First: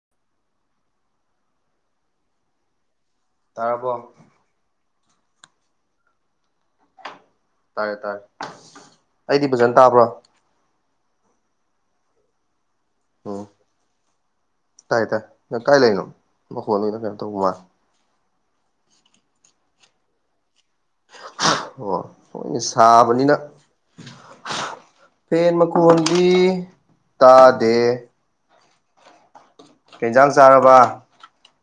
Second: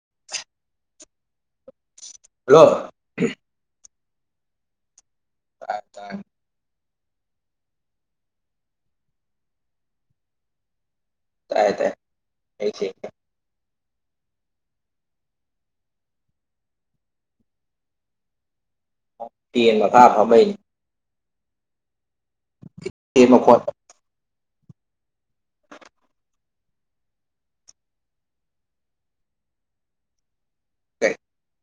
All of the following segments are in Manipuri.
[unintelligible] ꯍꯜꯂꯣ ꯇꯥꯔꯕꯣ ꯇ ꯇꯥꯏ ꯇꯥꯔꯦ ꯇꯥꯔꯦ ꯑꯩꯗꯤ ꯐꯖꯅ ꯇꯥꯕ꯭ꯔꯣ ꯇꯥꯏ ꯇ ꯑꯩ ꯎꯝ ꯇꯥꯏ ꯇꯥꯏ ꯅꯪ ꯀꯥꯏ ꯂꯩꯔꯤꯅꯣ ꯃꯈꯣꯟ ꯑꯣꯏꯅ ꯀꯩꯅꯣ ꯇꯧꯕ ꯃꯥꯂ ꯂꯊꯥꯞ ꯐꯕꯩꯅꯤ ꯑꯣ ꯍꯣꯏꯅꯦ ꯇꯦꯟ ꯁꯥꯕꯅꯤꯅ ꯃꯈꯣꯟ ꯐꯦꯟ ꯃꯈꯣꯟꯗꯤ ꯇꯥꯗꯦ ꯇꯦꯟꯖꯥꯡ ꯆꯥꯔꯕ [unintelligible]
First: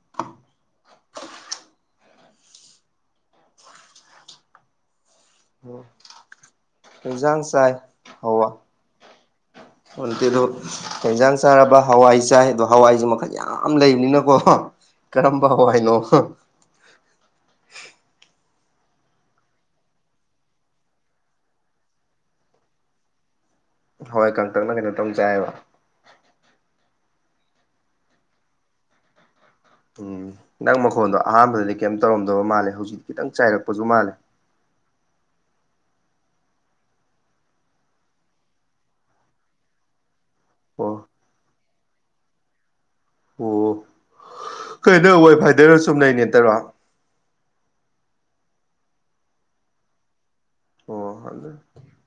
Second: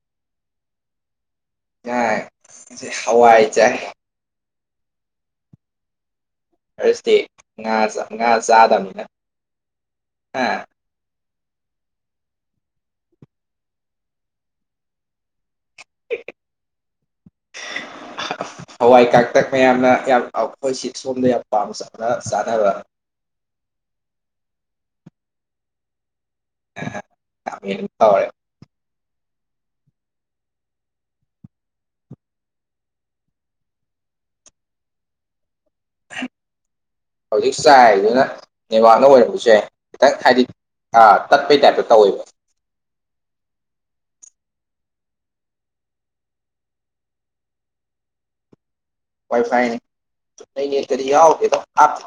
ꯌꯥꯏ ꯍꯋꯥꯏ ꯆꯥꯏ ꯊꯔꯁꯗꯦ ꯃꯖꯥꯡ ꯆꯥꯏ ꯉꯥ ꯉꯥ ꯍꯋꯥ ꯆꯥꯗꯕꯅꯤꯅ ꯍꯥ ꯍꯟꯇꯗꯨ ꯍꯦꯟꯖꯥꯡ ꯆꯥꯔꯕ ꯍꯋꯥꯏ ꯆꯥꯏ ꯑꯗꯣ ꯍꯋꯥꯏꯁꯦ ꯃꯈꯜ ꯌꯥꯝ ꯂꯩꯕꯅꯤꯅꯀꯣ ꯀꯔꯝꯕ ꯍ ꯍꯥꯏꯅꯣ [unintelligible] ꯍꯋꯥꯏ ꯀꯥꯛꯇꯛ ꯃꯌꯥꯝꯅ ꯌꯥꯝ ꯑꯩꯈꯣꯏꯁꯤ ꯁꯣꯝꯗ ꯌꯥꯝ ꯄꯥꯝꯅ ꯆꯥꯅꯕ ꯍꯣꯏ ꯀꯪꯀꯛꯅ ꯀꯩꯅꯣ ꯇꯧ ꯆꯥꯏꯌꯦꯕ ꯦ [unintelligible] ꯎꯝ ꯅꯪ ꯃꯈꯣꯟꯗꯣ ꯑꯍꯥꯟꯕꯗꯗꯤ ꯀꯩꯝ ꯇꯧꯔꯝꯗꯕ ꯃꯥꯜꯂꯦ ꯍꯧꯖꯤꯛꯇꯤ ꯈꯤꯇꯪ ꯆꯥꯏꯔꯛꯄꯁꯨ ꯃꯥꯜꯂꯦ ꯍꯧꯖꯤꯛ ꯆꯥꯏꯗꯨꯅ ꯅꯦꯕꯥꯛꯅ ꯑꯣꯏꯔꯝꯝꯕꯁꯦ ꯈꯤꯇꯪ ꯍꯥꯏꯗꯤ ꯑꯣ ꯑꯥ ꯇꯠꯄꯩ ꯇꯥꯏꯞꯇ ꯇꯧꯋꯏꯕ ꯑꯣ ꯀꯩꯗ ꯋꯦꯐꯥꯏꯗꯔ ꯁꯨꯝ ꯂꯩ ꯅꯠꯇꯔꯣ ꯋꯥꯏ ꯐꯥꯏ ꯅ ꯅ ꯀꯔꯤ ꯑꯣ ꯌꯥꯎ ꯑꯗꯨ ꯍꯥ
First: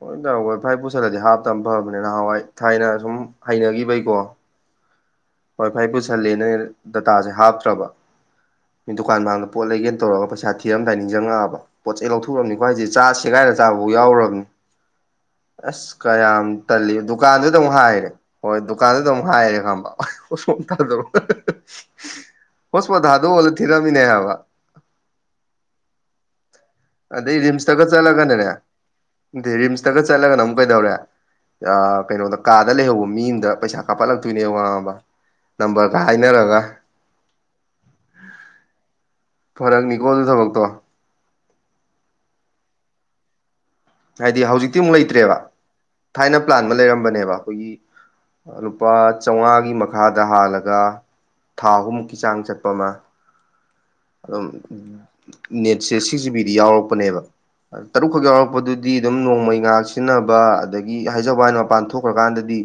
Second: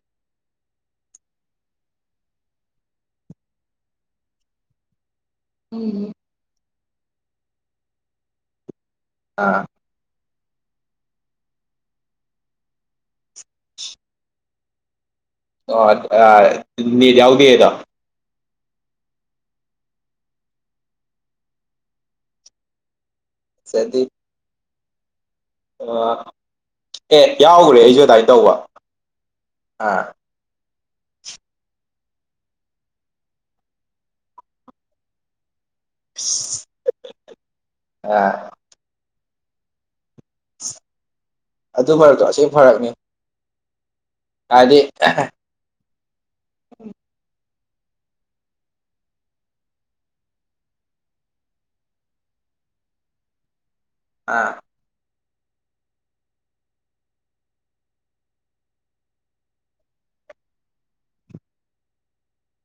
ꯂꯣꯏ ꯇꯧꯔꯒ ꯐꯥꯏ ꯄꯨꯁꯤꯜꯂꯗꯤ ꯍꯥꯞꯇꯕ ꯐꯕꯅꯤꯅ ꯅꯍꯥꯟꯋꯥꯏ ꯊꯥꯏꯅ ꯁꯨꯝ ꯍꯩꯅꯈꯤꯕꯩꯀꯣ ꯋꯥꯏꯐꯥꯏ ꯄꯨꯁꯜꯂꯦꯅ ꯗꯇꯥꯁꯦ ꯍꯥꯞꯇ꯭ꯔꯕ ꯃꯤ ꯗꯨꯀꯥꯟ ꯃꯥꯡꯗ ꯄꯣ ꯑꯥ ꯂꯩꯒꯦ ꯇꯧꯔꯒ ꯄꯩꯁꯥ ꯊꯤ ꯄꯤꯔꯝꯗꯥꯏ ꯅꯤꯡꯁꯤꯡꯉꯛꯑꯕ ꯄꯣꯠ ꯆꯩ ꯂꯧꯊꯣꯛꯎꯔꯕꯅꯤꯀꯣ ꯍꯥꯏꯁꯦ ꯆꯦꯒꯥꯏꯔ ꯆꯥꯐꯥꯎ ꯌꯥꯎꯔꯨꯕꯅꯤ ꯑꯣ ꯑꯁ ꯀꯌꯥꯝ ꯇꯜꯂꯤ ꯅꯦꯠ ꯗꯨꯀꯥꯟꯗꯨꯗ ꯌꯥꯎꯗꯦꯗꯣ ꯑꯃꯨꯛ ꯍꯥꯏꯔꯦ ꯍꯣꯏ ꯗꯨꯀꯥꯟꯗꯨꯗ ꯑꯃꯨꯛ ꯍꯥꯏꯔꯦ ꯈꯪꯉꯥꯕ ꯍꯣꯁꯄꯣꯠ ꯑꯃꯇ ꯊꯥꯗꯣꯛꯔꯛꯑꯣ ꯍꯣꯁꯄꯣꯠ ꯊꯥꯗꯣꯛꯑꯒ ꯊꯤꯔꯝꯃꯤꯅꯦ ꯍꯥꯏꯕ ꯑꯣ [unintelligible] ꯑꯗꯩ ꯔꯤꯝꯁꯇꯒ ꯆꯠꯂꯒꯅꯅꯦ ꯑꯗꯩꯩ ꯔꯤꯝꯁꯇꯒ ꯑꯥ ꯆꯠꯂꯒꯅ ꯑꯃꯨꯛ ꯀꯩꯗꯧꯔꯦ ꯑ ꯀꯥꯗ ꯂꯩꯍꯧꯕ ꯃꯤ ꯑꯃꯗ ꯄꯩꯁꯥ ꯀꯥꯞꯄꯠꯂꯛꯇꯣꯏꯅꯦ ꯈꯪꯉꯥꯕ ꯅꯝꯕꯔꯒ ꯍꯥꯏꯅꯔꯒ ꯑꯥ ꯐꯔꯛꯅꯤꯀꯣ ꯑꯗꯨ ꯊꯕꯛ ꯑꯗꯨ ꯐꯔꯛꯇꯣ ꯑꯁꯤ ꯐꯔꯛꯅꯤ [unintelligible] ꯍꯥꯏꯗꯤ ꯍꯧꯖꯤꯛꯇꯤ ꯑꯃꯨꯛ ꯂꯩꯇ꯭ꯔꯦꯕ ꯊꯥꯏꯅ ꯄ꯭ꯂ ꯑꯃ ꯂꯩꯔꯝꯕꯅꯦꯕ ꯑꯩꯈꯣꯏꯒꯤ ꯂꯨꯄꯥ ꯆꯃꯉꯥꯒꯤ ꯃꯈꯥꯗ ꯍꯥꯜꯂꯒ ꯊꯥ ꯑꯍꯨꯝꯃꯨꯛꯀꯤ ꯆꯥꯡ ꯆꯠꯄ ꯑꯃ [inaudible] ꯑꯗꯨꯝ ꯅꯦꯠꯁꯦ ꯁꯤꯛꯁ ꯖꯤꯕꯤꯗꯤ ꯌꯥꯎꯔꯛꯄꯅꯦꯕ ꯇꯔꯨꯛꯈꯛ ꯌꯥꯎꯔꯛꯄꯗꯨ ꯗꯤ ꯑꯗꯨꯝ ꯅꯣꯡꯃꯩ ꯉꯍꯥꯛ ꯁꯤꯖꯤꯟꯅꯕ ꯑꯗꯒꯤ ꯍꯥꯏꯖꯕꯩ ꯋꯥꯅꯦ ꯃꯄꯥꯟ ꯊꯣꯛꯈ꯭ꯔꯀꯥꯟꯗꯗꯤ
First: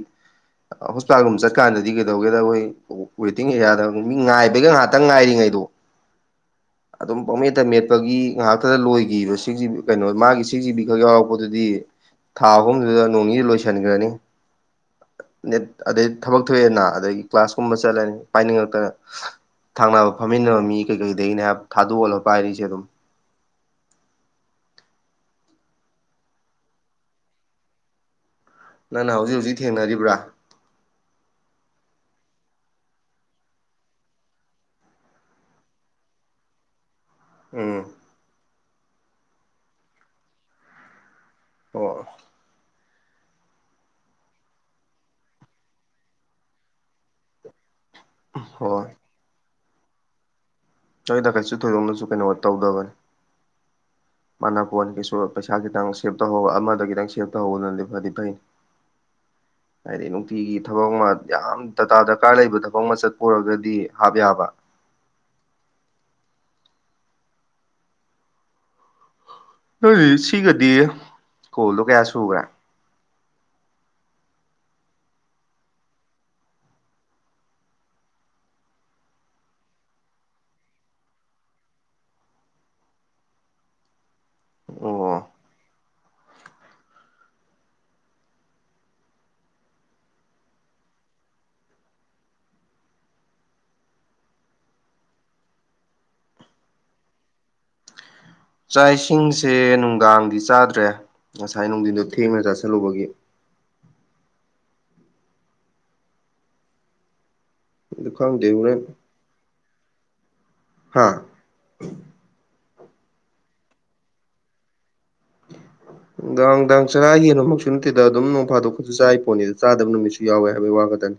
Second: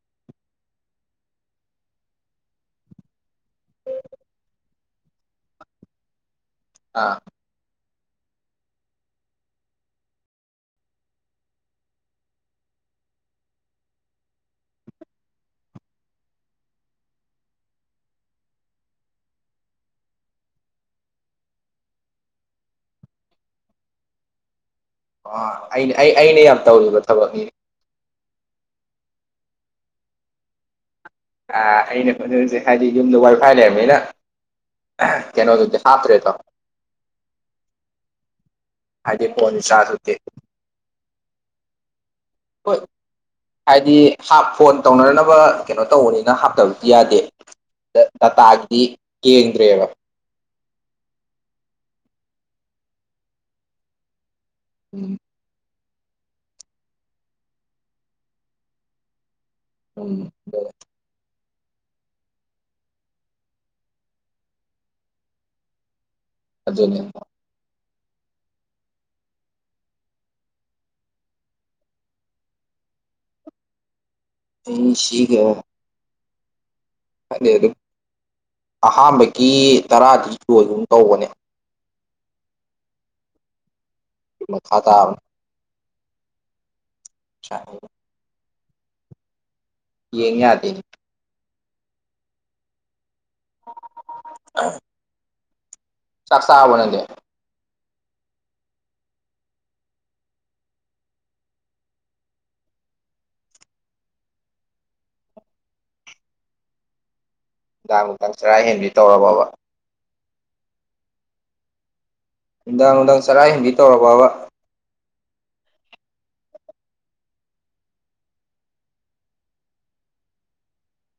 ꯍꯣꯁꯄꯤꯇꯥꯜꯒꯨꯝꯕ ꯆꯠꯀꯥꯟꯗꯗꯤ ꯀꯩꯗꯧꯒꯦꯗ ꯑꯩꯈꯣꯏ ꯋꯦꯇꯤꯡ ꯑꯦꯔꯤꯌꯥꯗ ꯃꯤ ꯉꯥꯏꯕꯒꯤ ꯉꯥꯏꯍꯥꯛꯇꯪ ꯉꯥꯏꯔꯤꯉꯩꯗꯣ [inaudible] ꯑꯗꯨꯝ ꯄꯣꯃꯦꯠꯇ ꯃꯦꯠꯄꯒꯤ ꯉꯥꯏꯍꯥꯛꯇꯗ ꯂꯣꯏꯈꯤꯕ ꯁꯤꯛꯁ ꯖꯤꯕꯤ ꯀꯩꯅꯣ ꯃꯥꯒꯤ ꯁꯤꯛꯁ ꯖꯤꯕꯤ ꯑꯗꯨ ꯌꯥꯎꯕꯗꯨꯗꯤ ꯊꯥ ꯑꯍꯨꯝꯗꯨꯗ ꯅꯣꯡꯅꯤꯅꯤꯗ ꯂꯣꯏꯁꯤꯟꯈ꯭ꯔꯅꯤ ꯅꯦꯠ ꯑꯗꯩ ꯊꯕꯛ ꯊꯣꯛꯑꯦꯅ ꯑꯗꯩꯩꯒꯤ ꯀ꯭ꯂꯥꯁ ꯀꯨꯝꯕ ꯆꯠꯂꯅꯤ ꯄꯥꯏꯅꯤꯡꯉꯛꯇꯅ ꯊꯥꯡꯅꯕ ꯐꯝꯃꯤꯟꯅꯕ ꯃꯤ ꯀꯩꯀꯩꯗꯒꯤꯅꯦ ꯍꯥꯏꯕ ꯊꯥꯗꯣꯛꯍꯜꯂꯒ ꯄꯥꯏꯔꯤꯁꯦ ꯑꯗꯨꯝ ꯑ ꯑꯩꯅ ꯑꯩꯅ ꯌꯥꯝ ꯇꯧꯔꯤꯕ ꯊꯕꯛꯅꯤ ꯅꯪꯅ ꯍꯧꯖꯤꯛ ꯍꯧꯖꯤꯛ ꯊꯦꯡꯅꯔꯤꯕ꯭ꯔꯥ ꯑ ꯑꯩꯅ ꯈꯣꯠꯅꯔꯁꯦ ꯍꯥꯏꯗꯤ ꯌꯨꯝꯗ ꯋꯥꯔꯤ ꯐꯥꯏ ꯂꯩꯔꯝꯅꯤꯅ [unintelligible] ꯀꯩꯅꯣꯗꯨꯗꯤ ꯍꯥꯞꯇ꯭ꯔꯦꯗꯣ ꯎꯝ ꯍꯥꯏꯖꯤꯗꯤ ꯐꯣꯟ ꯆꯔꯁ [unintelligible] ꯑꯣ ꯍꯣꯏ ꯍꯥꯏꯗꯤ ꯍꯥꯞ ꯐꯣꯟ ꯇꯧꯅꯅꯕ ꯀꯩꯅꯣ ꯇꯧꯕꯅꯤꯅ ꯍꯥꯞꯇꯕꯗꯤ ꯌꯥꯗꯦ ꯗꯇꯥꯒꯤꯗꯤ ꯍꯣꯏ ꯌꯦꯡꯗ꯭ꯔꯦꯕ ꯑꯩꯣꯏꯗꯀꯠꯁꯨ ꯊꯣꯏꯗꯣꯛꯅꯁꯨ ꯀꯩꯅꯣ ꯇꯧꯗꯕꯅꯤ [unintelligible] ꯃꯥꯅ ꯐꯣꯟ ꯎꯝ ꯀꯩꯁꯨ ꯄꯩꯁꯥ ꯈꯤꯇꯪ ꯁꯦꯞ ꯇꯧꯍꯧꯕ ꯑꯃꯗ ꯈꯤꯇꯪ ꯁꯦꯞ ꯇꯧꯍꯧꯕꯅꯗꯤ ꯐꯩꯗꯤ ꯐꯩꯅꯤ ꯍꯥꯏꯗꯤ ꯎꯝ ꯅꯨꯡꯇꯤꯒꯤ ꯊꯕꯛ ꯑꯃ ꯌꯥꯝ ꯗꯥꯗꯥ ꯗꯔꯀꯥꯔ ꯂꯩꯕ ꯊꯕꯛ ꯑꯃ ꯆꯠꯄ ꯑꯣꯏꯔꯒꯗꯤ ꯍꯥꯞ ꯌꯥꯕ ꯑꯗꯨꯅꯦ ꯁꯤꯒꯗꯤ ꯀꯣꯜꯗꯨ ꯀꯌꯥ ꯁꯨꯈ꯭ꯔꯦ ꯑꯩ ꯁꯤꯒ ꯑꯍꯥꯟꯕꯒꯤ ꯇꯔꯥꯗꯤ ꯂꯣꯏꯒꯨꯝ ꯇꯧꯕꯅꯦ ꯃꯈꯥ ꯇꯥ [unintelligible] ꯑꯣ [inaudible] ꯌꯦꯡꯌꯥꯗꯦ ꯎꯝ [unintelligible] ꯆꯥꯛ ꯆꯥꯔꯕ ꯅꯪꯗꯤ ꯆꯥꯛ ꯏꯁꯤꯡꯁꯦ ꯅꯨꯡꯗꯥꯡꯗꯤ ꯆꯥꯗ꯭ꯔꯦ ꯉꯁꯥꯏ ꯅꯨꯡꯊꯤꯟꯗꯣ ꯊꯦꯡꯅ ꯆꯥꯥꯁꯜꯂꯨꯕꯒꯤ ꯅꯨꯡꯗꯥꯡ ꯅꯨꯡꯗꯥꯡ ꯆꯔꯥ ꯍꯦꯟꯕꯤꯗꯣ ꯇꯧꯔꯕꯕ ꯍꯥꯥ ꯅꯨꯡꯗꯥꯡ ꯅꯨꯡꯗꯥꯡ ꯆꯔꯥ ꯍꯦꯟꯕꯤ ꯇꯧꯔꯕꯕ [inaudible] ꯅꯨꯡꯗꯥꯡ ꯅꯨꯡꯗꯥꯡ ꯆꯔꯥ ꯌꯦꯅꯨꯃꯛꯁꯨ ꯅꯠꯇꯦꯗ ꯑꯗꯨꯝ ꯅꯣꯡ ꯐꯥꯗꯣꯛꯄꯁꯨ ꯆꯥꯔꯤ ꯄꯣꯠꯅꯤ ꯆꯥꯗꯕ ꯅꯨꯃꯤꯠꯁꯨ ꯌꯥꯎꯋꯦ ꯍꯥꯏꯕꯩ ꯋꯥꯈꯇꯅꯤ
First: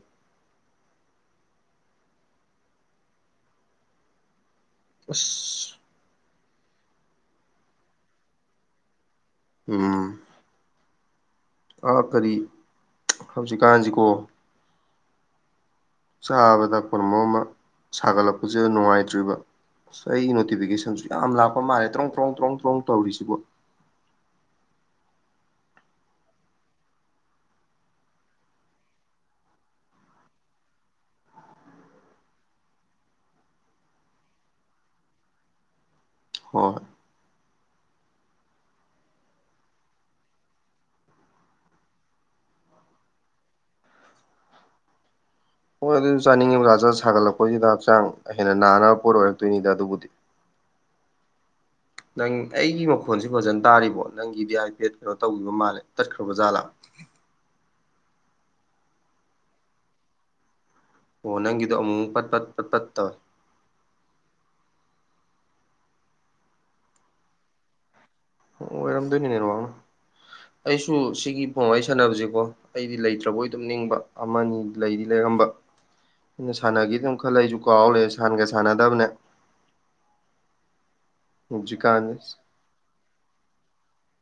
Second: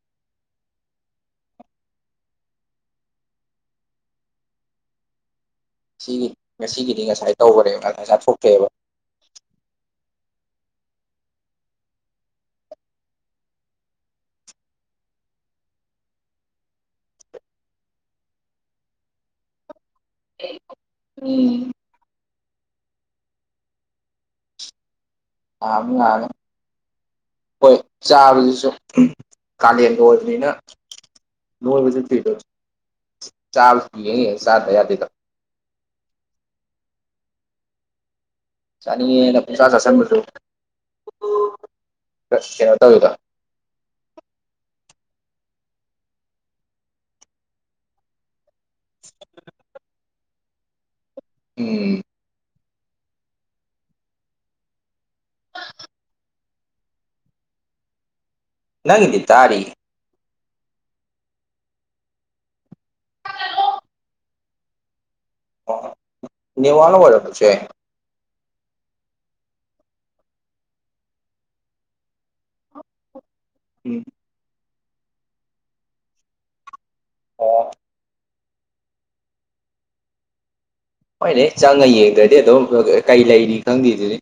ꯑꯁ ꯁꯤꯒꯤ ꯉꯁꯤꯒꯤꯗꯤ ꯉꯁꯥꯏ ꯇꯧꯒꯔꯦꯕ ꯉꯁꯥꯏ ꯆꯥꯊꯣꯛꯇꯦꯕ ꯎꯝ ꯑꯥ ꯀꯔꯤ ꯍꯧꯖꯤꯛꯀꯥꯟꯁꯤꯀꯣ ꯆꯥꯕꯗ ꯄꯨꯝꯃꯛ ꯑꯃ ꯁꯥꯒꯠꯂꯛꯄꯁꯤꯗ ꯅꯨꯡꯉꯥꯏꯇ꯭ꯔꯤꯕ ꯑꯩ ꯑꯩ ꯅꯣꯇꯤꯐꯤꯀꯦꯁꯟꯁꯨ ꯌꯥꯝ ꯂꯥꯛꯄ ꯉꯥꯟꯕ ꯃꯥꯜꯂꯦ ꯇ꯭ꯔꯣꯡ ꯇ꯭ꯔꯣꯡ ꯇ꯭ꯔꯣꯡ ꯇ꯭ꯔꯣꯡ ꯇꯧꯔꯤꯁꯤꯕꯨ [unintelligible] ꯍꯣꯏ ꯆꯥꯕꯗꯨꯁꯨ ꯀꯥꯂꯦꯟ ꯑꯣꯏꯕꯅꯤꯅ ꯅꯣꯡꯖꯤ [unintelligible] ꯆꯥꯕꯗ ꯌꯦꯡ ꯌꯦꯡ ꯆꯥꯗ ꯌꯥꯗꯦꯕ ꯍꯣꯏ ꯆꯅꯤꯡꯉꯦꯅ ꯄꯪꯆꯥ ꯆꯥꯁꯤꯟꯕꯁꯨ [unintelligible] ꯍꯣꯏ ꯑꯗꯨ ꯆꯥꯅꯤꯡꯉꯤꯕꯖꯥꯖꯥ ꯁꯥꯒꯠꯂꯛꯄꯁꯤꯗ ꯍꯛꯆꯥꯡ ꯍꯦꯟꯅ ꯅꯥꯅꯕ ꯄꯣꯠ ꯑꯣꯏꯔꯛꯇꯣꯏꯅꯤꯗ ꯑꯗꯨꯕꯨꯗꯤ ꯎꯝ ꯅꯪ ꯑꯩꯒꯤ ꯃꯈꯣꯟꯁꯤ ꯐꯖꯅ ꯇꯥꯔꯤꯕꯣ ꯅꯪꯒꯤ ꯗꯤ ꯄꯦꯠ ꯀꯩꯅꯣ ꯇꯧꯈꯤꯕ ꯃꯥꯜꯂꯦ ꯇꯠꯈꯔꯕ ꯖꯥꯠꯂꯥ ꯅꯪꯒꯤꯗꯤ ꯇꯥꯔꯤ ꯑꯣ ꯅꯪꯒꯤꯗꯣ ꯑꯃꯨꯛ ꯄꯠ ꯄꯠ ꯄꯠ ꯄꯠ ꯇꯧꯋꯦ ꯑ ꯅꯦꯠꯋꯥꯛꯅ ꯑꯣꯏꯔꯝꯕꯁꯨ ꯌꯥꯏ ꯑꯣ ꯑꯣꯏꯔꯝꯗꯣꯏꯅꯤ ꯅꯦꯠꯋꯥꯛꯅ ꯑꯩꯁꯨ ꯁꯤꯒꯤ ꯐꯣꯟ ꯋꯥꯔꯤ ꯁꯥꯟꯅꯕꯁꯦꯀꯣ ꯑꯩꯗꯤ ꯂꯩꯇ꯭ꯔꯕꯣꯏ ꯇꯨꯝꯅꯤꯡꯕ ꯎꯝ ꯑꯃꯅꯤꯅꯤ ꯂꯩꯗꯤ ꯂꯩꯔꯝꯕ ꯑꯩꯅ ꯁꯥꯟꯅꯗꯤ ꯑꯗꯨꯝ ꯈꯜꯂ ꯑꯩꯁꯨ ꯑꯣ ꯀꯥꯎꯂꯩꯔꯦ ꯁꯥꯟꯒ ꯁꯥꯟꯅꯗꯕꯅꯦ ꯍꯣꯏꯅꯦ ꯆꯪꯉ ꯍꯧꯖꯤꯛꯀꯥꯟꯁꯦ ꯌꯦꯡꯗ꯭ꯔꯗꯤ ꯑꯗꯨꯝ ꯀꯩ ꯂꯩꯔꯤ ꯈꯪꯗꯦꯗꯨꯅꯤ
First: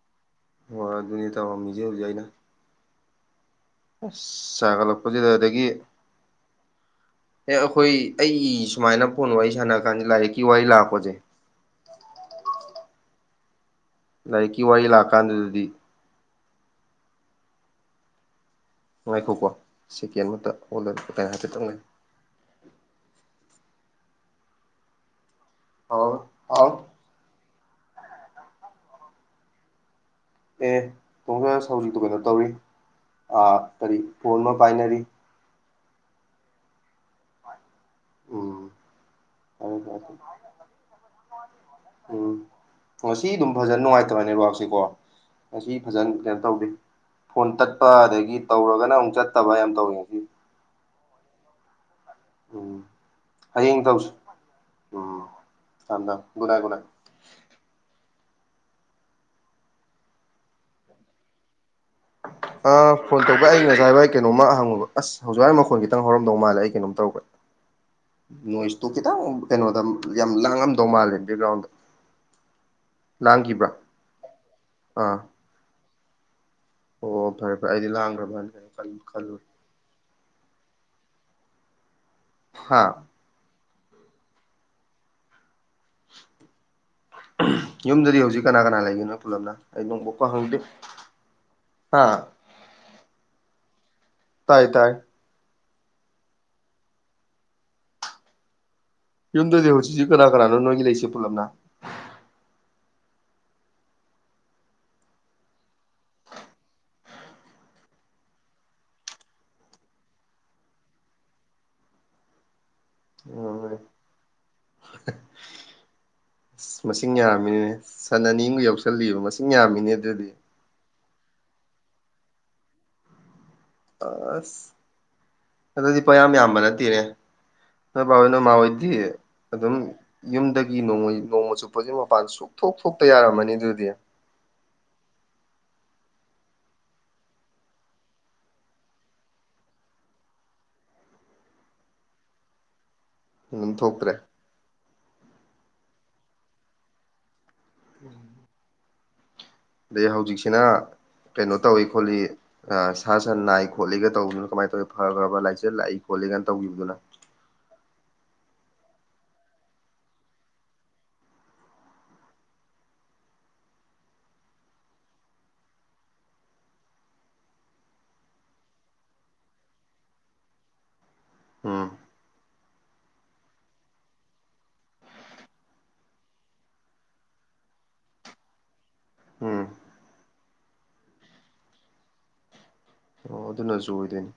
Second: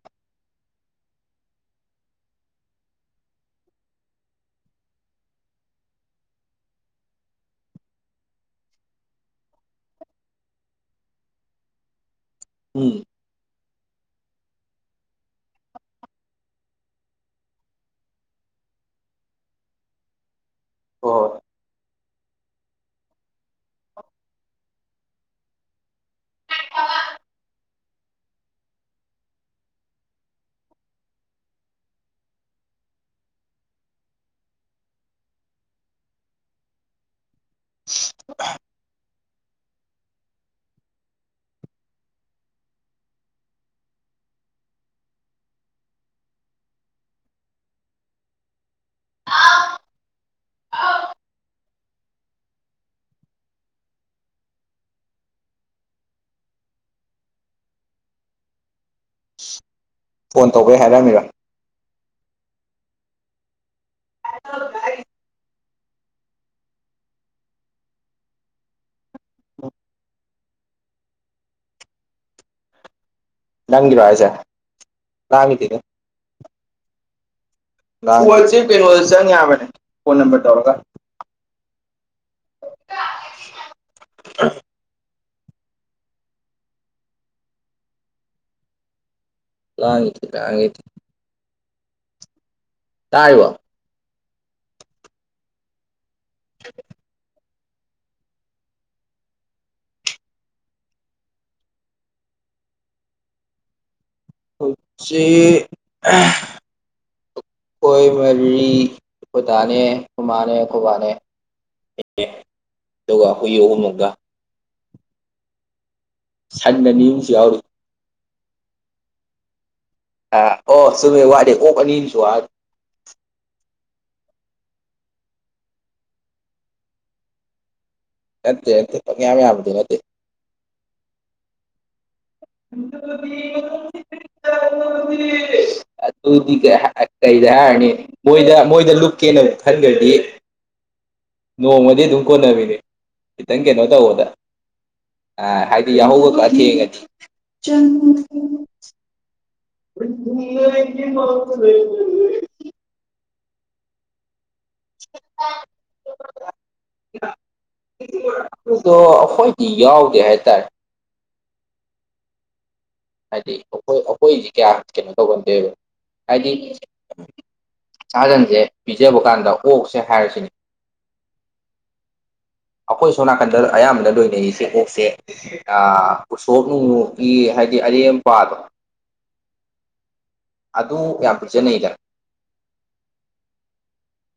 ꯍꯣ ꯑꯗꯨꯅꯤ ꯇꯧꯔꯝꯃꯤꯖꯦ ꯍꯧꯖꯤꯛ ꯑꯩꯅ ꯑꯁ ꯁꯥꯒꯠꯂꯛꯄꯁꯤꯗ ꯑꯗꯒꯤ ꯑꯦ ꯑꯩꯈꯣꯏ ꯑꯩ ꯁꯨꯃꯥꯏꯅ ꯐꯣꯟ ꯋꯥꯔꯤ ꯁꯥꯟꯅꯔꯀꯥꯟꯗ ꯂꯥꯏꯔꯤꯛꯀꯤ ꯋꯥꯔꯤ ꯂꯥꯛꯄꯁꯦ ꯎꯝ ꯂꯥꯏꯀꯤ ꯋꯥꯔꯤ ꯂꯥꯛꯀꯥꯟꯗ ꯗꯗꯤ ꯉꯥꯏꯈꯣꯀꯣ ꯁꯦꯀꯦꯟ ꯑꯃꯇ ꯍꯣꯜꯗ ꯍꯣꯏ ꯍꯣꯏ ꯍꯥꯏꯐꯦꯠꯇꯪ ꯂꯩ ꯑꯥꯎ ꯑꯥꯎ ꯑꯦ ꯋꯥꯉꯥꯡꯁꯧꯔꯤꯗꯨꯒ ꯀꯩꯅꯣ ꯇꯧꯔꯤ ꯑꯥ ꯀꯩꯔꯤ ꯐꯣꯟ ꯑꯃ ꯄꯥꯏꯅꯔꯤ [unintelligible] ꯎꯝ [unintelligible] ꯎꯝ ꯉꯁꯤ ꯑꯗꯨꯝ ꯐꯖꯅ ꯅꯨꯡꯉꯥꯏꯇꯕꯅꯦ ꯅꯦꯋꯥꯛꯁꯦ ꯀꯣ ꯑꯁꯤ ꯐꯖꯅ ꯀꯩꯅꯣ ꯇꯧꯗꯦ ꯐꯣꯟ ꯇꯠꯄ ꯑꯗꯒꯤ ꯇꯧꯔꯒꯅ ꯑꯃꯨꯛ ꯆꯠꯇꯕ ꯌꯥꯝ ꯇꯧꯋ ꯉꯥꯁꯤ ꯎꯝ ꯍꯌꯦꯡ ꯇꯧꯁꯤ ꯎꯝ ꯊꯝ ꯊꯝ ꯒꯨꯅꯥꯥꯏ ꯒꯨꯅꯥꯥꯏ ꯐꯣꯟ ꯇꯧꯕꯩ ꯍꯥꯏꯔꯝꯃꯤꯔꯣ ꯑ ꯐꯣꯟ ꯇꯧꯕꯩ ꯑꯩ ꯉꯁꯥꯏꯋꯥꯏ ꯀꯩꯅꯣꯝꯃ ꯍꯪꯉꯨꯕ ꯑꯁ ꯍꯧꯖꯤꯛꯋꯥꯒꯤ ꯃꯈꯣꯟ ꯈꯤꯇꯪ ꯍꯧꯔꯝꯗꯧ ꯃꯥꯜꯂ ꯑꯩ ꯀꯩꯅꯣꯝ ꯇꯧꯒꯔꯦ ꯅꯣꯏꯁꯇꯨ ꯈꯤꯇꯪ ꯀꯩꯅꯣꯗ ꯌꯥꯝ ꯂꯥꯡꯉꯝꯗꯧ ꯃꯥꯜꯂꯦ ꯕꯦꯛꯒ꯭ꯔꯥꯎꯟꯗ ꯂꯥꯡꯈꯤꯕ꯭ꯔꯥ ꯅꯪꯒꯤꯔꯣ ꯍꯥꯏꯖꯦ ꯑꯥ ꯇꯥꯒꯤꯗꯦꯍꯦ ꯑꯣ ꯐꯔꯦ ꯐꯔꯦ ꯑꯩꯗꯤ ꯑꯥ ꯂꯥꯡꯈ꯭ꯔꯕꯅ ꯋꯥꯠꯆꯞ ꯀꯩꯅꯣ ꯀꯩꯅꯣꯗ ꯆꯪ ꯈꯜꯂꯨꯔꯦ ꯌꯥꯕꯅꯦ ꯐꯣꯟ ꯅꯝꯕꯔ ꯇꯧꯔꯒ ꯍꯥꯥ ꯌꯨꯝꯗꯗꯤ ꯍꯧꯖꯤꯛ ꯀꯅꯥ ꯀꯅꯥ ꯂꯩꯅꯣ ꯅꯣꯏ ꯄꯨꯟꯂꯞꯅ ꯅꯩꯅꯣꯡ ꯂꯥꯡꯉꯤꯗꯤ ꯄꯣꯛꯄ ꯍꯪꯗꯦ ꯂꯥꯡꯉꯤꯗꯤ ꯍꯥ ꯇꯥꯥꯏꯔꯤꯕꯣ ꯇꯥꯏ ꯇꯥꯏ [unintelligible] ꯌꯨꯝꯗꯗꯤ ꯍꯧꯖꯤꯛꯁꯁꯤ ꯀꯅꯥ ꯀꯅꯥꯅꯣ ꯅꯣꯏꯒꯤ ꯂꯩꯁꯦ ꯄꯨꯜꯂꯞꯅ ꯈꯣꯏ ꯆꯦ ꯑꯀꯣꯏ ꯃꯔꯤ ꯈꯨꯣꯏꯗꯥꯅꯦ ꯑꯈꯣꯏꯃꯥꯅꯦ ꯑꯈꯣꯏꯕꯥꯅꯦ ꯑꯦ ꯑꯗꯨꯒ ꯍꯨꯏ ꯎꯝ ꯑꯍꯨꯝ‌‌ꯑꯃꯒ ꯁꯟ ꯑ ꯑꯅꯤ ꯃꯁꯤꯡ ꯑꯃꯁꯨ ꯌꯥꯎꯔꯤ ꯌꯥꯝꯃꯤꯅꯤꯅꯦ ꯁꯟ ꯑꯅꯤꯑꯃꯒ ꯌꯥꯧꯁꯜꯂꯤ ꯃꯁꯤꯡ ꯌꯥꯝꯃꯤꯅꯦ ꯑꯗꯨꯗꯤ ꯑ ꯑꯣ ꯆꯨꯝꯃꯦ ꯋꯥꯗꯤ ꯑꯣꯛ ꯑꯅꯤ ꯑꯃꯖꯨ ꯋꯥꯠꯂꯤ ꯑꯁ ꯑꯗꯨꯗꯤ ꯄꯌꯥꯝ ꯌꯥꯝꯕ ꯅꯠꯇꯦꯅꯦ ꯅꯣꯏ ꯕꯥ ꯍꯣꯏ ꯅꯣꯏ ꯃꯥ ꯅꯠꯇꯦ ꯍꯣꯏꯗꯤ ꯅꯠꯇꯦ ꯄꯪꯌꯥꯝ ꯌꯥꯝꯕꯗꯤ ꯑꯗꯨꯝ ꯅꯠꯇꯦ ꯌꯨꯝꯗꯒꯤ ꯅꯣꯡꯃꯩ ꯅꯣꯡꯃ ꯆꯨꯞꯄꯖꯤ ꯃꯄꯥꯟ ꯁꯨꯞꯊꯣꯛ ꯊꯣꯛꯇ ꯌꯥꯔꯝꯃꯅꯤ ꯑꯗꯨꯗꯤ [unintelligible] ꯑꯗꯨꯗꯤ ꯀꯩꯗ ꯍꯥꯏꯔꯅꯤ ꯃꯣꯏꯗ ꯃꯣꯏꯗ ꯂꯨꯞꯀꯦꯅ ꯈꯟꯈ꯭ꯔꯗꯤ ꯅꯣꯡꯃꯗꯤ ꯑꯗꯨꯝ ꯀꯣꯟꯅꯕꯤꯅꯦ ꯈꯤꯇꯪ ꯑꯗꯨꯝ ꯀꯩꯅꯣ ꯊꯣꯛꯇ꯭ꯔꯦ ꯇꯧꯕꯗ ꯑ ꯍꯥꯏꯗꯤ ꯌꯥꯍꯧꯕꯒ ꯈꯔ ꯊꯦꯡꯉꯗꯤ ꯑꯗꯩ ꯍꯧꯖꯤꯛꯁꯤꯅ ꯀꯩꯅꯣ ꯇꯧꯏ ꯈꯣꯠꯂꯤ ꯁꯥ ꯁꯟ ꯅꯥꯏ ꯈꯣꯠꯂꯤꯒ ꯇꯧꯕꯗꯨꯅ ꯀꯃꯥꯏꯅ ꯇꯧꯋꯤ ꯐ ꯐꯕ ꯂꯥꯏꯆꯠ ꯂꯥꯛꯏ ꯈꯣꯠꯂꯤꯒꯅ ꯇꯧꯈꯤꯕꯗꯨꯅ ꯑꯗꯨꯣ ꯑꯩꯈꯣꯏꯗꯤ ꯌꯥꯎꯗꯦ ꯍꯥꯏꯇꯥꯔꯦ ꯍꯥꯏꯗꯤ ꯑꯩꯈꯣꯏ ꯑꯩꯈꯣꯏꯁꯤ ꯀꯌꯥ ꯀꯩꯅꯣ ꯇꯧꯒꯟꯗꯣꯏꯕ ꯍꯥꯏꯗꯤ ꯁꯥ ꯁꯟꯁꯦ ꯄꯤꯖꯕ ꯀꯥꯟꯗ ꯑꯣꯛꯁꯦ ꯍꯥꯏꯔꯁꯤꯅꯦ ꯎꯝ ꯑꯩꯈꯣꯏ ꯁꯣꯝ ꯅꯥꯀꯟꯗ ꯑꯌꯥꯝꯕꯅ ꯂꯣꯏꯅꯔꯤꯁꯦ ꯑꯣꯛꯁꯦ ꯎꯁꯣꯞ ꯅꯨꯡꯅꯨꯒꯤ ꯍꯥꯏꯗꯤ ꯑꯔꯦꯝꯄꯥꯗꯣ ꯎꯝ ꯑꯗꯨ ꯌꯥꯝ ꯄꯤꯖꯅꯩꯗ ꯑꯣ ꯑꯗꯨꯅꯁꯨ ꯑꯣꯏꯗꯣꯏꯅꯤ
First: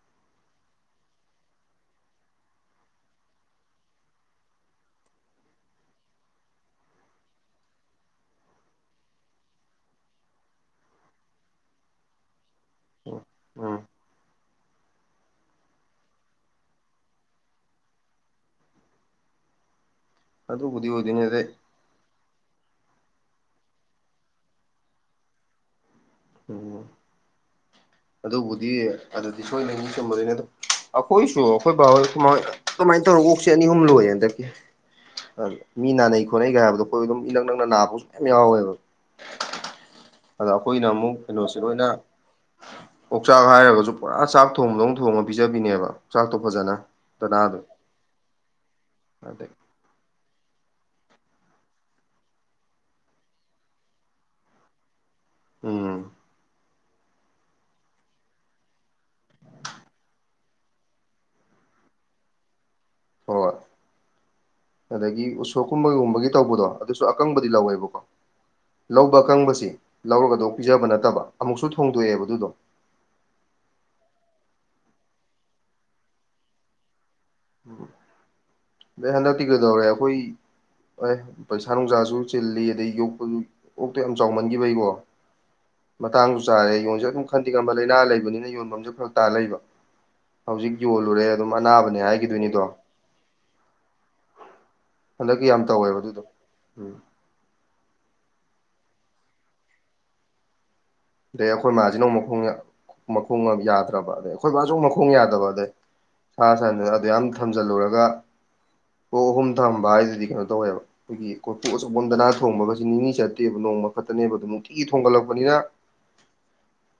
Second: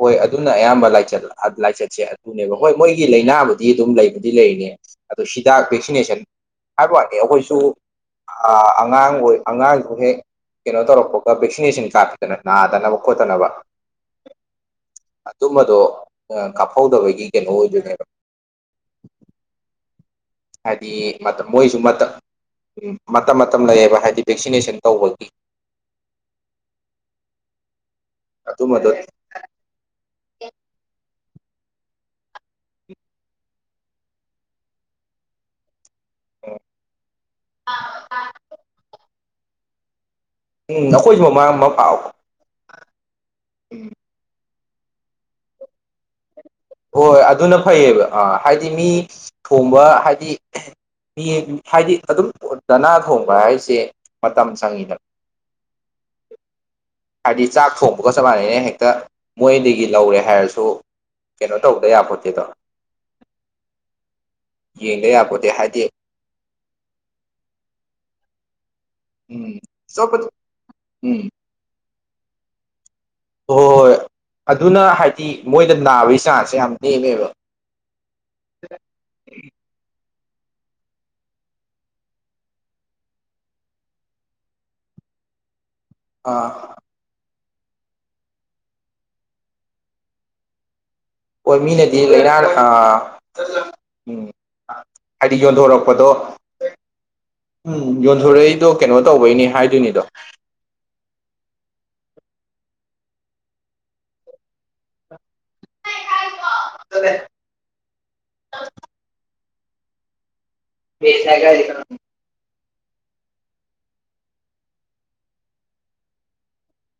ꯍꯣꯏ ꯑꯗꯨꯅ ꯑꯌꯥꯝꯕ ꯂꯥꯏꯆꯠ ꯂꯥꯏꯆꯠꯁꯦ ꯑꯗꯨꯅꯦꯕ ꯍꯣꯏ ꯃꯣꯏꯒꯤ ꯂꯥꯏꯅꯥꯕꯨꯗꯤ ꯑꯗꯨꯝ ꯂꯩꯕꯗꯤ ꯂꯩꯔꯤꯅꯦ ꯑꯗꯨ ꯍꯤꯗꯥꯛ ꯚꯦꯛꯁꯤꯅꯦꯁꯟ ꯍꯥꯏꯕ ꯋꯥꯠꯅꯤ ꯑꯩꯈꯣꯏꯁꯨ ꯑ ꯑꯉꯥꯡ ꯑꯣꯏꯣꯏ ꯑꯉꯥꯡꯁꯨꯍꯦ ꯀꯩꯅꯣ ꯇꯧꯔꯛꯄꯒ ꯚꯦꯛꯁꯤꯅꯦꯁꯟ ꯀꯥꯞꯄꯤꯗꯅ ꯅꯥꯗꯅꯕ ꯎꯝ ꯈꯣꯠꯇꯅꯕ ꯎꯝ ꯑꯗꯨꯝꯕꯗꯣ ꯀꯥꯞꯍꯧꯗꯕꯒꯤ ꯀꯩꯅꯣ ꯑꯣꯏꯗꯣꯏꯅꯦꯕ ꯑꯗꯨꯕꯨꯗꯤ ꯍꯥꯏꯗꯤ ꯑꯣꯏꯗꯣꯏꯅꯦ ꯃꯇꯝ ꯑꯗꯩ ꯃꯣꯏꯁꯨ ꯃꯇꯝ ꯃꯇꯝ ꯂꯩꯌꯦꯕ ꯍꯥꯏꯗꯤ ꯚꯦꯛꯁꯤꯅꯦꯁꯟ ꯇꯧꯕꯒꯤ ꯎꯝ ꯑꯗꯨꯕꯨꯗꯤ ꯑꯗꯨꯝꯕꯗꯣ ꯑꯗꯨꯗꯤ ꯁꯣꯏꯅ ꯃꯤ ꯆꯃꯗꯣꯏꯅꯤ ꯑꯗꯣ ꯍꯣꯏꯁꯨ ꯑꯩꯈꯣꯏ ꯕꯥ ꯀꯃꯥꯏꯅ ꯇꯧꯔ ꯑꯣꯛꯁꯦ ꯑꯅꯤ ꯑꯍꯨꯝ ꯂꯣꯏꯌꯦꯦ ꯍꯟꯗꯛꯀꯤ ꯃꯤ ꯅꯥꯅꯩ ꯈꯣꯠꯅꯩꯒ ꯍꯥꯏꯕꯗꯣ ꯑꯩꯈꯣꯏ ꯑꯗꯨꯝ ꯏꯂꯛ ꯅꯛꯅ ꯅꯥꯕꯁꯨ ꯌꯥꯝꯌꯥꯝ ꯌꯥꯎꯋꯦꯕ ꯑꯗ ꯎꯝ ꯑꯩꯈꯣꯏꯅ ꯑꯃꯨꯛ ꯑꯩꯈꯣꯏꯁꯨ ꯃꯃꯥꯡ ꯀꯩꯅꯣꯁꯦ ꯂꯣꯏꯅ ꯃꯄꯥꯎ ꯑꯣꯛꯆꯥꯛ ꯍꯥꯏꯔꯒꯁꯨ ꯄꯨꯔꯥ ꯆꯥꯛ ꯊꯣꯡꯕꯗꯧ ꯊꯣꯡꯉ ꯄꯤꯖꯕꯤꯅꯦꯕ ꯆꯆꯥꯛꯇꯣ ꯐꯖꯅ ꯍꯣꯏ ꯍꯣꯏ ꯑꯗꯨꯅ ꯗꯅꯥꯗꯣ ꯐꯩꯌꯦꯕ ꯑꯥ ꯍꯥꯏꯗꯤ ꯃꯤ ꯑꯗꯒꯤ ꯊꯣꯡꯕ ꯍꯥꯏꯗꯤ ꯃꯤ ꯍꯥꯏꯗꯤ ꯑꯗꯨꯝ ꯗꯅꯥ ꯊꯣꯡꯕ ꯍꯥꯏꯁꯦ ꯃꯇꯝ ꯆꯪꯏꯤꯗ ꯎꯝ ꯍꯥꯏꯕꯗꯤ ꯆꯥꯛ ꯊꯣꯡꯕꯒ ꯆꯞ ꯃꯥꯟꯅꯩꯅ ꯍꯦꯛꯇ ꯃꯣꯏꯗꯒꯤ ꯂꯧꯔꯦ ꯍꯥꯏꯔꯁꯨ ꯀꯩꯅꯣ ꯇꯧꯕꯗ ꯌꯥꯄꯣꯠꯇꯦꯗꯣ ꯍꯣꯏ ꯍꯣꯏ ꯌꯦꯡꯗ ꯑꯗꯒꯤ ꯌꯥꯄꯣꯠꯇꯦ ꯍꯥꯏꯗꯤ ꯎꯁꯣꯀꯨꯝꯕꯒꯨꯝꯕꯒꯤ ꯇꯧꯕꯗꯣ ꯑꯗꯨꯁꯨ ꯑꯀꯪꯕꯗꯤ ꯂꯧꯋꯦꯕꯀꯣ ꯂꯧꯕ ꯎꯝ ꯑꯀꯪꯕꯁꯤ ꯑꯇꯣꯞꯄ ꯂꯧꯔꯒꯗꯣ ꯄꯤꯖꯕ ꯎꯝ ꯅꯠꯇꯕ ꯑꯃꯨꯛꯁꯨ ꯊꯣꯡꯗꯣꯛꯑꯦꯕ ꯑꯗꯨꯗꯣ ꯍ ꯍꯣꯏ ꯍꯣꯏ ꯑꯗꯨꯅ ꯍꯥꯏꯗꯤ ꯃꯣꯏꯗ ꯅꯥꯕꯒꯤ ꯆꯥꯟꯁꯁꯦ ꯌꯥꯝ ꯅꯦꯝꯃꯦꯕ ꯎꯝ ꯍꯟꯗ ꯇꯤꯒꯗꯧꯔꯦ ꯑꯩꯈꯣꯏ ꯑꯦ ꯄꯩꯁꯥ ꯅꯨꯡꯁꯥꯁꯨ ꯆꯤꯜꯂꯤ ꯑꯗꯩ ꯌꯣꯛꯄꯗꯨ ꯑꯣꯛꯇ ꯌꯥꯝ ꯆꯥꯎꯃꯟꯈꯤꯕꯩꯀꯣ ꯎꯝ ꯃꯇꯥꯡꯁꯨ ꯆꯥꯔꯦ ꯌꯣꯟꯁꯦ ꯑꯗꯨꯝ ꯈꯟꯗꯤ ꯉꯝꯕ ꯂꯥꯏꯅꯥ ꯂꯩꯕꯅꯤꯅ ꯌꯣꯟꯐꯝꯁꯨꯦ ꯈꯔ ꯇꯥ ꯂꯩꯕ ꯍꯧꯖꯤꯛ ꯌꯣꯜꯂꯨꯔꯦ ꯑꯗꯨꯝ ꯍꯣꯏ ꯑꯅꯥꯕꯅꯦ ꯃꯤꯅꯗꯤ ꯍꯥꯏꯈꯤꯕ ꯂꯥꯏꯅꯥ ꯑ ꯎꯝ ꯍꯥꯏꯗꯤ ꯍꯟꯗꯛꯀꯤ ꯌꯥꯝ ꯇꯧꯋꯦꯕ ꯌꯣꯟꯊꯣꯔꯛꯄꯗꯣ ꯑꯗꯨꯗꯣ ꯎꯝ ꯎꯝ ꯌꯣꯟꯊꯣꯔꯛꯏꯗꯣ ꯀꯩꯅꯣ ꯇꯧꯕꯩꯅꯦ ꯍꯥꯏꯗꯣꯏꯅꯤꯗꯣ ꯑꯗꯩ ꯑꯩꯈꯣꯏ ꯃꯥꯁꯤꯅꯃꯨꯛ ꯃꯈꯣꯡ ꯃꯈꯣꯡ ꯌꯥꯗ꯭ꯔꯕ ꯑꯗꯩ ꯑꯩꯈꯣꯏ ꯕꯥꯁꯨꯃꯨꯛ ꯃꯈꯣꯡ ꯌꯥꯗꯕ ꯃꯊꯥꯁꯥꯏ ꯑꯗꯨꯛꯌꯥꯝ ꯊꯝꯖꯤꯜꯂꯨꯔꯒ ꯑꯣꯛ ꯑꯍꯨꯝ ꯊꯝꯕ ꯍꯥꯏꯁꯤꯗꯤ ꯀꯩꯅꯣ ꯇꯧꯋꯦꯕ ꯑꯩꯈꯣꯏꯒꯤ ꯀꯣꯔꯇꯣꯛ ꯑꯆꯧꯕꯑꯝꯗ ꯅꯥꯟꯅ ꯊꯣꯡꯕꯒꯁꯤ ꯅꯤꯅꯤ ꯆꯠꯇꯦꯕ ꯅꯣꯡꯃ ꯈꯛꯇꯅꯦꯕ ꯑꯗꯨꯣ ꯅꯨꯡꯇꯤꯒꯤ ꯊꯣꯡꯒꯠꯂꯛꯄꯅꯤꯅ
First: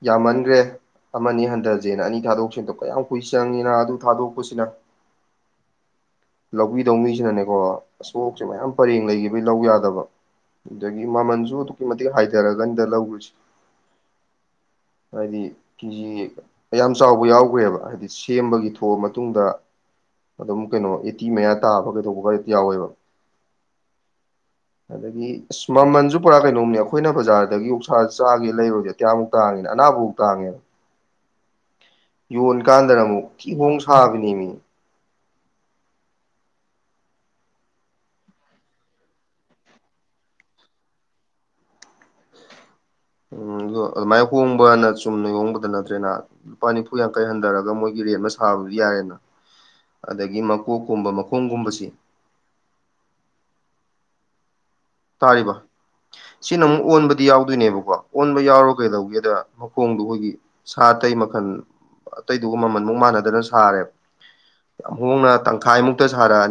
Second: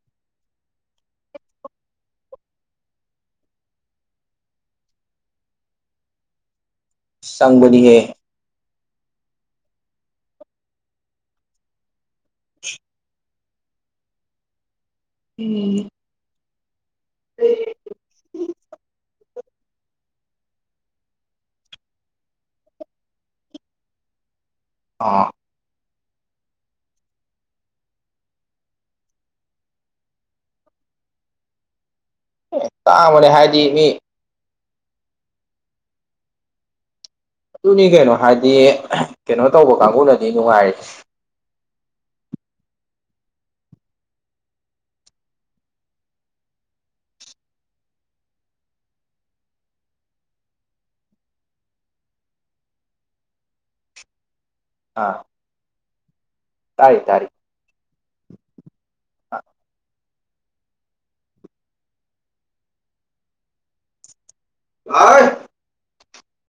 ꯌꯥꯝꯃꯟꯈ꯭ꯔꯦ ꯑꯃ ꯍꯟꯊꯁꯦꯅ ꯑꯅꯤ ꯊꯥꯗꯣꯛꯈꯤꯕꯗꯣ ꯀꯌꯥꯝ ꯀꯨꯏ ꯆꯪꯉꯤꯅ ꯑꯗꯨ ꯊꯥꯗꯣꯛꯄꯁꯤꯅ [inaudible] ꯂꯧꯕꯤꯗꯧꯃꯤꯁꯤꯅꯅꯦꯀꯣ ꯑꯁ ꯆꯪꯕꯅꯤꯍꯦ ꯑꯣꯛ ꯍꯧꯖꯤꯛ ꯃꯌꯥꯝ ꯄꯔꯦꯡ ꯂꯩꯈꯤꯕꯒꯤ ꯂꯧ ꯌꯥꯗꯕ ꯑꯗꯒꯤ ꯃꯃꯜꯁꯨ ꯑꯗꯨꯛꯀꯤ ꯃꯇꯤꯛ ꯍꯥꯏꯊꯔꯒꯅꯤꯗ ꯂꯧꯔꯤꯁꯦ ꯍꯥꯏꯗꯤ ꯀꯦꯖꯤ ꯌꯥꯝ ꯆꯥꯎꯕ ꯌꯥꯎꯈ꯭ꯔꯦꯕ ꯍꯥꯏꯗꯤ ꯁꯦꯝꯕꯒꯤ ꯊꯣꯛꯑ ꯃꯇꯨꯡꯗ ꯑꯗꯨꯝ ꯀꯩꯅꯣ ꯑꯦꯇꯤ ꯃꯌꯥ ꯇꯥꯕ ꯀꯩꯗꯧꯕꯒ ꯌꯥꯎꯋꯦꯕ ꯑ ꯑꯗꯒꯤ ꯑꯁ ꯃꯃꯜꯁꯨ ꯄꯨꯔꯥ ꯀꯩꯅꯣꯝꯅꯦ ꯑꯩꯈꯣꯏꯅ ꯕꯖꯥꯔꯗꯒꯤ ꯑꯣꯛꯁꯥꯁꯦ ꯆꯥꯒꯦ ꯂꯩꯔꯨꯒꯦꯗꯤ ꯌꯥꯝ ꯇꯥꯠꯉꯤꯅ ꯑꯅꯥꯕꯃꯨꯛ ꯇꯥꯡꯉꯦꯕ ꯌꯣꯟꯀꯥꯟꯗꯅ ꯑꯃꯨꯛ ꯇꯥꯡꯕꯅꯦ ꯍꯥꯏꯗꯤ ꯊꯤꯍꯣꯡ ꯃꯤ ꯁꯥꯕꯤꯅꯦꯃꯤ ꯑꯗꯨꯅꯤ ꯀꯩꯅꯣ ꯍꯥꯏꯗꯤ ꯀꯩꯅꯣ ꯇꯧꯕ ꯀꯥꯡꯕꯨꯅꯗꯤ ꯅꯨꯡꯉꯥꯏꯔꯤꯅꯦ ꯎꯝ ꯑꯗ ꯑꯗꯨꯃꯥꯏꯅ ꯍꯣꯡꯕꯅ ꯆꯨꯝꯅ ꯍꯣꯡꯕꯗ ꯅꯠꯇ꯭ꯔꯦꯅ ꯂꯨꯄꯥ ꯅꯤꯐꯨ ꯌꯥꯡꯈꯩ ꯍꯟꯊꯔꯒ ꯃꯣꯏꯒꯤ ꯔꯦꯠ ꯑꯃ ꯁꯥꯕꯗꯨ ꯌꯥꯔꯦꯅ ꯑꯗꯒꯤ ꯃꯀꯣꯛꯀꯨꯝꯕ ꯃꯈꯣꯡꯒꯨꯝꯕꯁꯤ ꯑꯥ ꯀꯩꯏꯕ ꯁꯤꯅꯃꯨꯛ ꯇꯥꯔꯤ ꯇꯥꯔꯤ ꯑꯣꯟꯕꯗꯤ ꯌꯥꯎ ꯑꯗꯨꯏꯅꯦꯕꯀꯣ ꯑꯣꯟꯕ ꯌꯥꯎꯔ ꯀꯩꯗꯧꯒꯦꯗ ꯃꯈꯣꯡꯗꯣ ꯑꯩꯈꯣꯏꯒꯤ ꯁꯥ ꯑꯇꯩ ꯃꯈꯜ ꯑꯇꯩꯗꯨꯒ ꯃꯃꯟꯃꯨꯛ ꯃꯥꯟꯅꯗꯅ ꯁꯥꯔꯦꯕ ꯌꯥꯝ ꯑꯥ ꯍꯣꯡꯅ ꯇꯪꯈꯥꯏꯃꯨꯛꯇ ꯁꯥꯔꯛꯑꯅꯤ